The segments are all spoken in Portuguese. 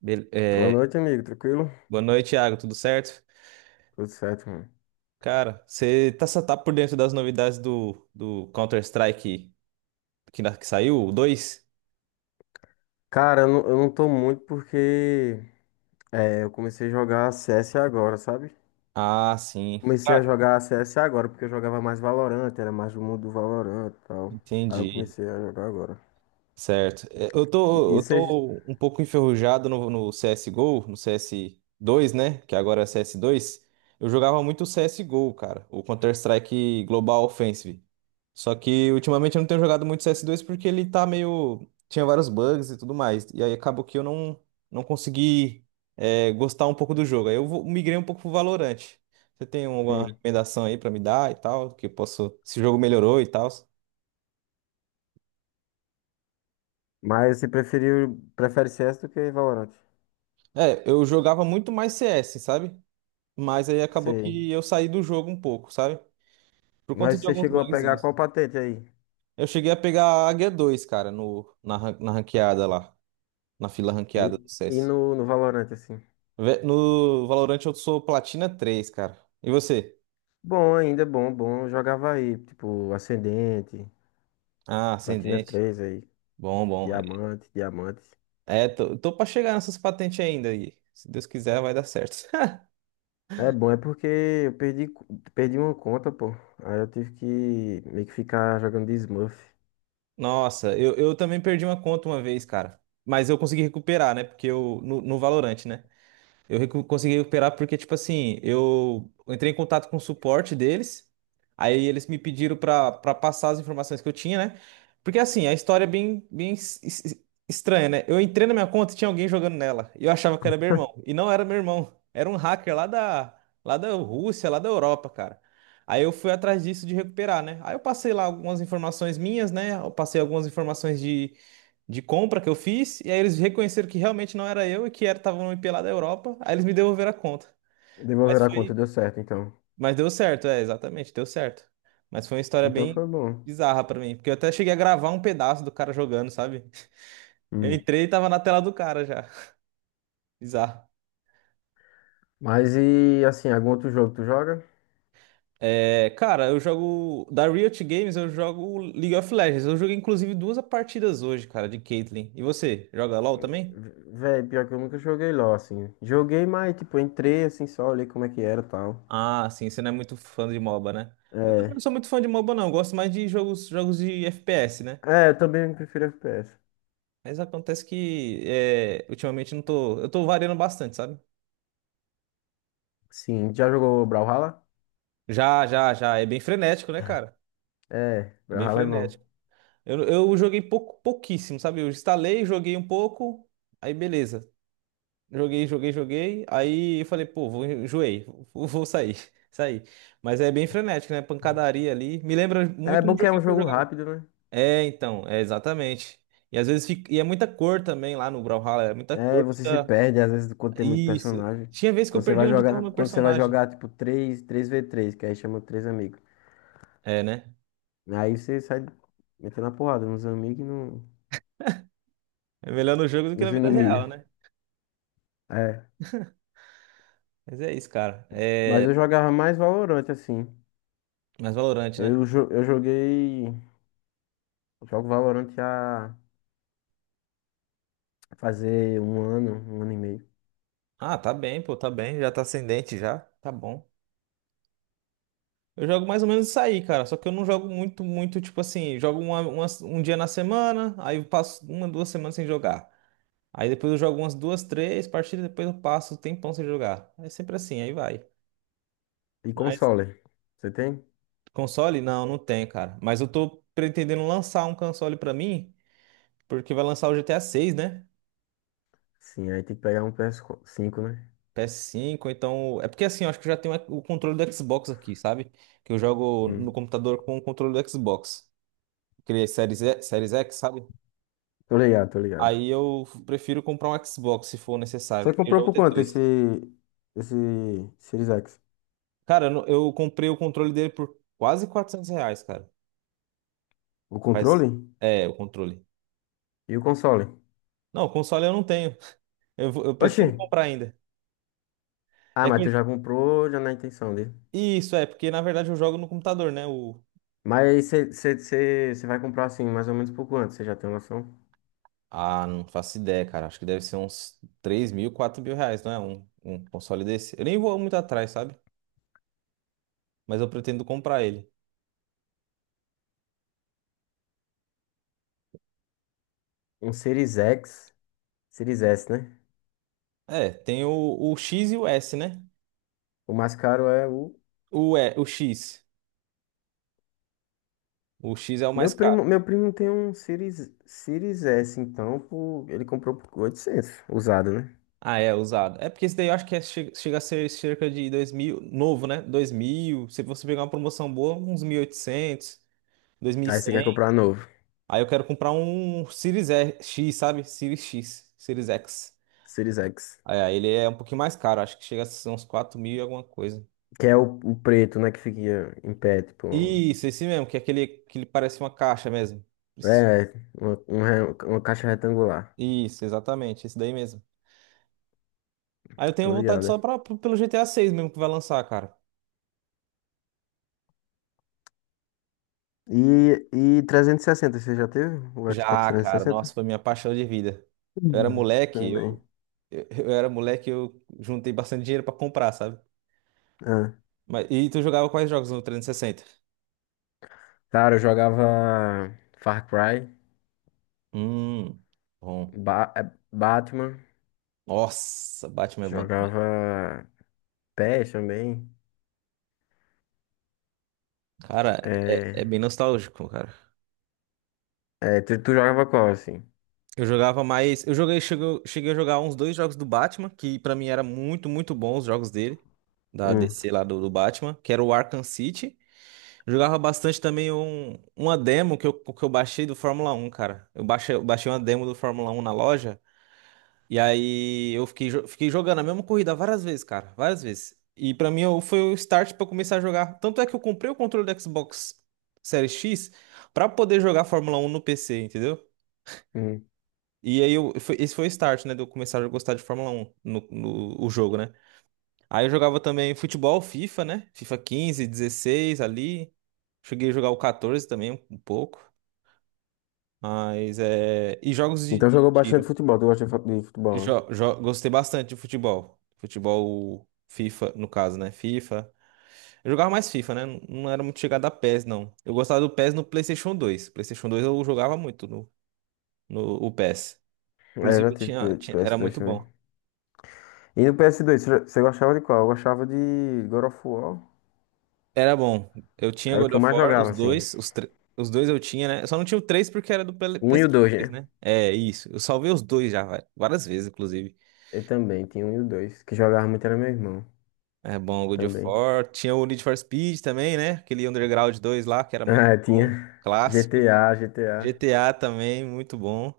Bel- Boa é, noite, amigo. Tranquilo? Boa noite, Thiago. Tudo certo? Tudo certo, mano. Cara, você tá por dentro das novidades do Counter-Strike que saiu, o dois? Cara, eu não tô muito porque eu comecei a jogar CS agora, sabe? Ah, sim. Comecei a Cara, jogar CS agora porque eu jogava mais Valorant, era mais do mundo do Valorant e tal. Aí eu entendi. comecei a jogar agora. Certo. Eu E, tô, e eu você. tô um pouco enferrujado no CSGO, no cs dois, né? Que agora é cs dois. Eu jogava muito C S G o CSGO, cara. O Counter-Strike Global Offensive. Só que ultimamente eu não tenho jogado muito cs dois porque ele tá meio. Tinha vários bugs e tudo mais. E aí acabou que eu não consegui gostar um pouco do jogo. Aí eu migrei um pouco pro Valorant. Você tem alguma hum, recomendação aí pra me dar e tal? Que eu posso. Se o jogo melhorou e tal. Mas você prefere CS do que Valorant? Eu jogava muito mais CS, sabe? Mas aí acabou Sei. que eu saí do jogo um pouco, sabe? Por conta Mas de você alguns chegou a pegar bugzinhos. qual patente aí? Eu cheguei a pegar a Águia 2, cara, no, na, ran- na ranqueada lá. Na fila E, ranqueada do e CS. no Valorant, assim? No Valorant eu sou Platina 3, cara. E você? Bom, ainda é bom, bom. Eu jogava aí, tipo, Ascendente, Ah, Platina ascendente. 3 aí. Bom, bom. Diamante, diamantes. Tô pra chegar nessas patentes ainda aí. Se Deus quiser, vai dar certo. É bom, é porque eu perdi uma conta, pô. Aí eu tive que meio que ficar jogando de Smurf. Nossa, eu também perdi uma conta uma vez, cara. Mas eu consegui recuperar, né? Porque eu. No Valorant, né? Eu consegui recuperar porque, tipo assim, eu entrei em contato com o suporte deles, aí eles me pediram pra para passar as informações que eu tinha, né? Porque, assim, a história é bem, bem estranha, né? Eu entrei na minha conta e tinha alguém jogando nela, e eu achava que era meu irmão, e não era meu irmão, era um hacker lá da Rússia, lá da Europa, cara. Aí eu fui atrás disso de recuperar, né? Aí eu passei lá algumas informações minhas, né? Eu passei algumas informações de compra que eu fiz, e aí eles reconheceram que realmente não era eu e que era estavam me pela da Europa, aí eles me devolveram a conta. Mas Devolver a conta foi, deu certo, então. mas deu certo, é, exatamente, deu certo. Mas foi uma história Então bem foi bom. bizarra pra mim, porque eu até cheguei a gravar um pedaço do cara jogando, sabe? Eu Hum. entrei e tava na tela do cara já. Bizarro. Mas e assim, algum outro jogo tu joga? Cara, eu jogo da Riot Games, eu jogo League of Legends. Eu joguei inclusive duas partidas hoje, cara, de Caitlyn. E você, joga LoL também? V- Véi, pior que eu nunca joguei LOL, assim. Joguei, mas tipo, entrei assim só, olhei como é que era e tal. Ah, sim, você não é muito fã de MOBA, né? Eu também É. não sou muito fã de MOBA, não. Eu gosto mais de jogos de FPS, né? É, eu também prefiro FPS. Mas acontece que ultimamente não tô. Eu tô variando bastante, sabe? Sim, já jogou Brawlhalla? Já, já, já. É bem frenético, né, cara? É, É bem Brawlhalla é bom. frenético. Eu joguei pouco, pouquíssimo, sabe? Eu instalei, joguei um pouco, aí beleza. Joguei, joguei, joguei. Aí eu falei, pô, enjoei, vou sair, sair. Mas é bem frenético, né? Pancadaria ali. Me lembra É muito um bom que é um joguinho que eu jogo jogava. rápido, né? É, então, é exatamente. E às vezes fica, e é muita cor também lá no Brawlhalla, é muita É, e cor, você se muita. perde, às vezes, quando tem muito Isso. personagem. Tinha vez que eu perdi onde estava meu Quando você vai personagem. jogar, tipo, 3v3, que aí chama três amigos. É, né? Aí você sai metendo a porrada nos amigos e no, É melhor no jogo do que na nos vida real, inimigos. né? É. Mas é isso, cara. Mas É eu jogava mais Valorant, assim. mais valorante, né? Eu joguei. Jogo Valorant há fazer um ano e meio. Ah, tá bem, pô, tá bem. Já tá ascendente já. Tá bom. Eu jogo mais ou menos isso aí, cara. Só que eu não jogo muito, muito, tipo assim, jogo um dia na semana, aí eu passo uma, 2 semanas sem jogar. Aí depois eu jogo umas duas, três partidas, depois eu passo o tempão sem jogar. É sempre assim, aí vai. E Mas console? Você tem? Console? Não, não tem, cara. Mas eu tô pretendendo lançar um console pra mim, porque vai lançar o GTA 6, né? Sim, aí tem que pegar um PS5, né? PS5, então. É porque assim, eu acho que eu já tenho o controle do Xbox aqui, sabe? Que eu jogo no Hum. computador com o controle do Xbox. Aquele Series, Series X, sabe? Tô ligado, tô ligado. Aí eu prefiro comprar um Xbox se for necessário, Você porque eu já comprou vou por ter quanto dois. esse Series X? Cara, eu não- eu comprei o controle dele por quase R$ 400, cara. O Mas. controle? É, o controle. E o console? Não, o console eu não tenho. Eu Oxi! pretendo comprar ainda. Ah, É mas que tu já comprou já na intenção dele. Isso, porque na verdade eu jogo no computador, né? O... Mas você vai comprar assim, mais ou menos por quanto? Você já tem uma noção? Ah, não faço ideia, cara. Acho que deve ser uns 3.000, R$ 4.000, não é? Um console desse. Eu nem vou muito atrás, sabe? Mas eu pretendo comprar ele. Um Series X, Series S, né? É, tem o X e o S, né? O mais caro é o. O X. O X é o Meu mais caro. primo, meu primo tem um Series S, então ele comprou por 800 usado, né? Ah, é, usado. É porque esse daí eu acho que chega, a ser cerca de 2.000, novo, né? 2.000. Se você pegar uma promoção boa, uns mil oitocentos, dois mil e Aí você quer cem. comprar novo, Aí eu quero comprar um Series X, sabe? Series X, Series X. Series X. Aí, ele é um pouquinho mais caro, acho que chega a ser uns 4.000 e alguma coisa. Que é o preto, né? Que fica em pé, tipo. Isso, esse mesmo, que é aquele que ele parece uma caixa mesmo. É, uma caixa retangular. Isso, exatamente, esse daí mesmo. Aí eu tenho Tô vontade ligado. só pelo GTA 6 mesmo que vai lançar, cara. E, e 360, você já teve? O Xbox Já, cara, 360? nossa, foi minha paixão de vida. Eu era Hum. moleque, Também. Eu era moleque, eu juntei bastante dinheiro pra comprar, sabe? Ah. Mas, e tu jogava quais jogos no 360? Cara, eu jogava Far Cry, Hum, bom. Batman, Nossa, Batman é bom também. jogava PES também. Cara, é É, bem nostálgico, cara. Tu jogava qual, assim? Eu jogava mais. Eu joguei, cheguei a jogar uns dois jogos do Batman, que pra mim era muito, muito bons os jogos dele, da Hum, DC lá do Batman, que era o Arkham City. Eu jogava bastante também uma demo que eu baixei do Fórmula Um, cara. Eu baixei uma demo do Fórmula Um na loja, e aí eu fiquei jogando a mesma corrida várias vezes, cara, várias vezes. E pra mim foi o start pra eu começar a jogar. Tanto é que eu comprei o controle do Xbox Series X pra poder jogar Fórmula Um no PC, entendeu? hum. E aí, esse foi o start, né, de eu começar a gostar de Fórmula 1, o jogo, né? Aí eu jogava também futebol, FIFA, né? FIFA 15, 16 ali. Cheguei a jogar o 14 também, um pouco. Mas é. E jogos de Então de jogou bastante tiro. futebol, tu gosta de futebol, né? Gostei bastante de futebol. Futebol FIFA, no caso, né? FIFA. Eu jogava mais FIFA, né? Não era muito chegada a PES, não. Eu gostava do PES no PlayStation 2. PlayStation 2 eu jogava muito no, no o PES. É, eu Inclusive, já tive era PS2 muito também. bom. E no ps dois você gostava de qual? Eu gostava de God of War. Era bom. Eu tinha Era o God que eu of mais War, jogava, os assim. dois, os dois eu tinha, né? Eu só não tinha o 3 porque era do Um e o PlayStation dois, 3, né? né? É, isso. Eu salvei os dois já, várias vezes, inclusive. Eu também tinha um e o dois. Que jogava muito era meu irmão É bom, God of também. War. Tinha o Need for Speed também, né? Aquele Underground dois lá, que era muito Ah, tinha bom. Clássico. GTA, GTA. GTA também, muito bom.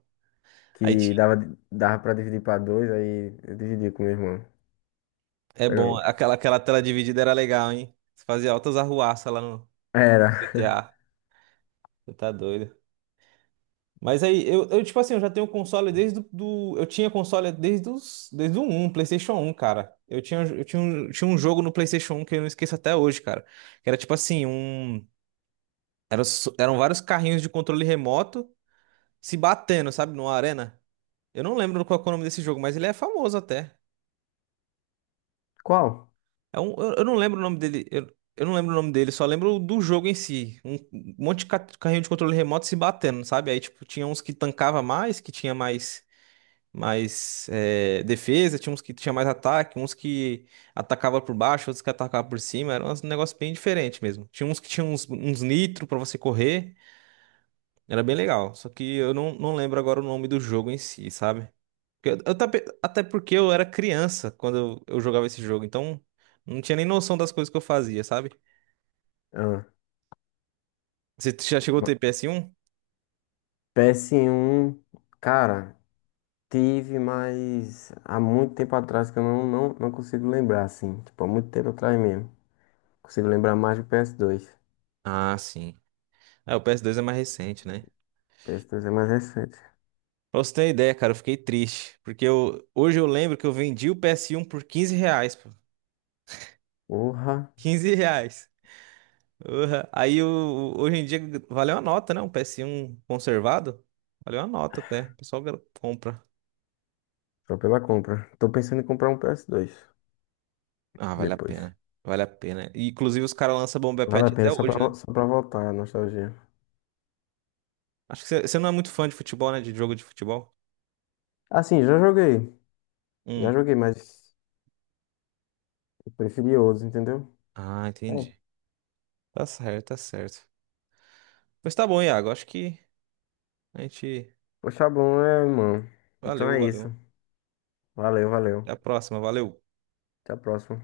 Aí Que tinha. dava pra dividir pra dois, aí eu dividi com meu irmão. É Era bom. louco. Aquela tela dividida era legal, hein? Você fazia altas arruaças lá no Era. GTA. Você tá doido. Mas aí, tipo assim, eu já tenho console desde eu tinha console desde o um PlayStation um cara. Um, tinha um jogo no PlayStation um que eu não esqueço até hoje, cara. Que era tipo assim, um, eram vários carrinhos de controle remoto se batendo, sabe, numa arena. Eu não lembro qual é o nome desse jogo, mas ele é famoso até. Qual? Eu não lembro o nome dele, eu não lembro o nome dele, só lembro do jogo em si. Um monte de carrinho de controle remoto se batendo, sabe? Aí, tipo, tinha uns que tancava mais, que tinha mais defesa, tinha uns que tinha mais ataque, uns que atacava por baixo, outros que atacava por cima, era um negócio bem diferente mesmo. Tinha uns que tinha uns nitro pra você correr, era bem legal, só que eu não lembro agora o nome do jogo em si, sabe? Porque até porque eu era criança quando eu jogava esse jogo, então não tinha nem noção das coisas que eu fazia, sabe? Ah, Você já chegou a uma- ter PS1? PS1, cara, tive, mas há muito tempo atrás que eu não consigo lembrar, assim. Tipo, há muito tempo atrás mesmo. Consigo lembrar mais do PS2. Ps dois Ah, sim. Ah, o PS2 é mais recente, né? PS2 é mais recente. Pra você ter uma ideia, cara, eu fiquei triste. Porque hoje eu lembro que eu vendi o PS1 por 15 reais, pô. Porra, R$ 15. Urra. Aí hoje em dia valeu a nota, né? Um PS1 conservado. Valeu a nota até. O pessoal compra. só pela compra. Tô pensando em comprar um PS2 Ah, vale a depois. pena. Vale a pena. E, inclusive os caras lançam Bomba Vale Patch a pena até hoje, né? Só pra voltar a nostalgia. Acho que você não é muito fã de futebol, né? De jogo de futebol. Assim, já joguei. Já Hum. joguei, mas eu preferi outros, entendeu? Ah, É. entendi. Tá certo, tá certo. Pois tá bom, Iago. Acho que a gente. Poxa, bom, mano. Então Valeu, é valeu. isso. Valeu, valeu. Até a próxima. Valeu. Até a próxima.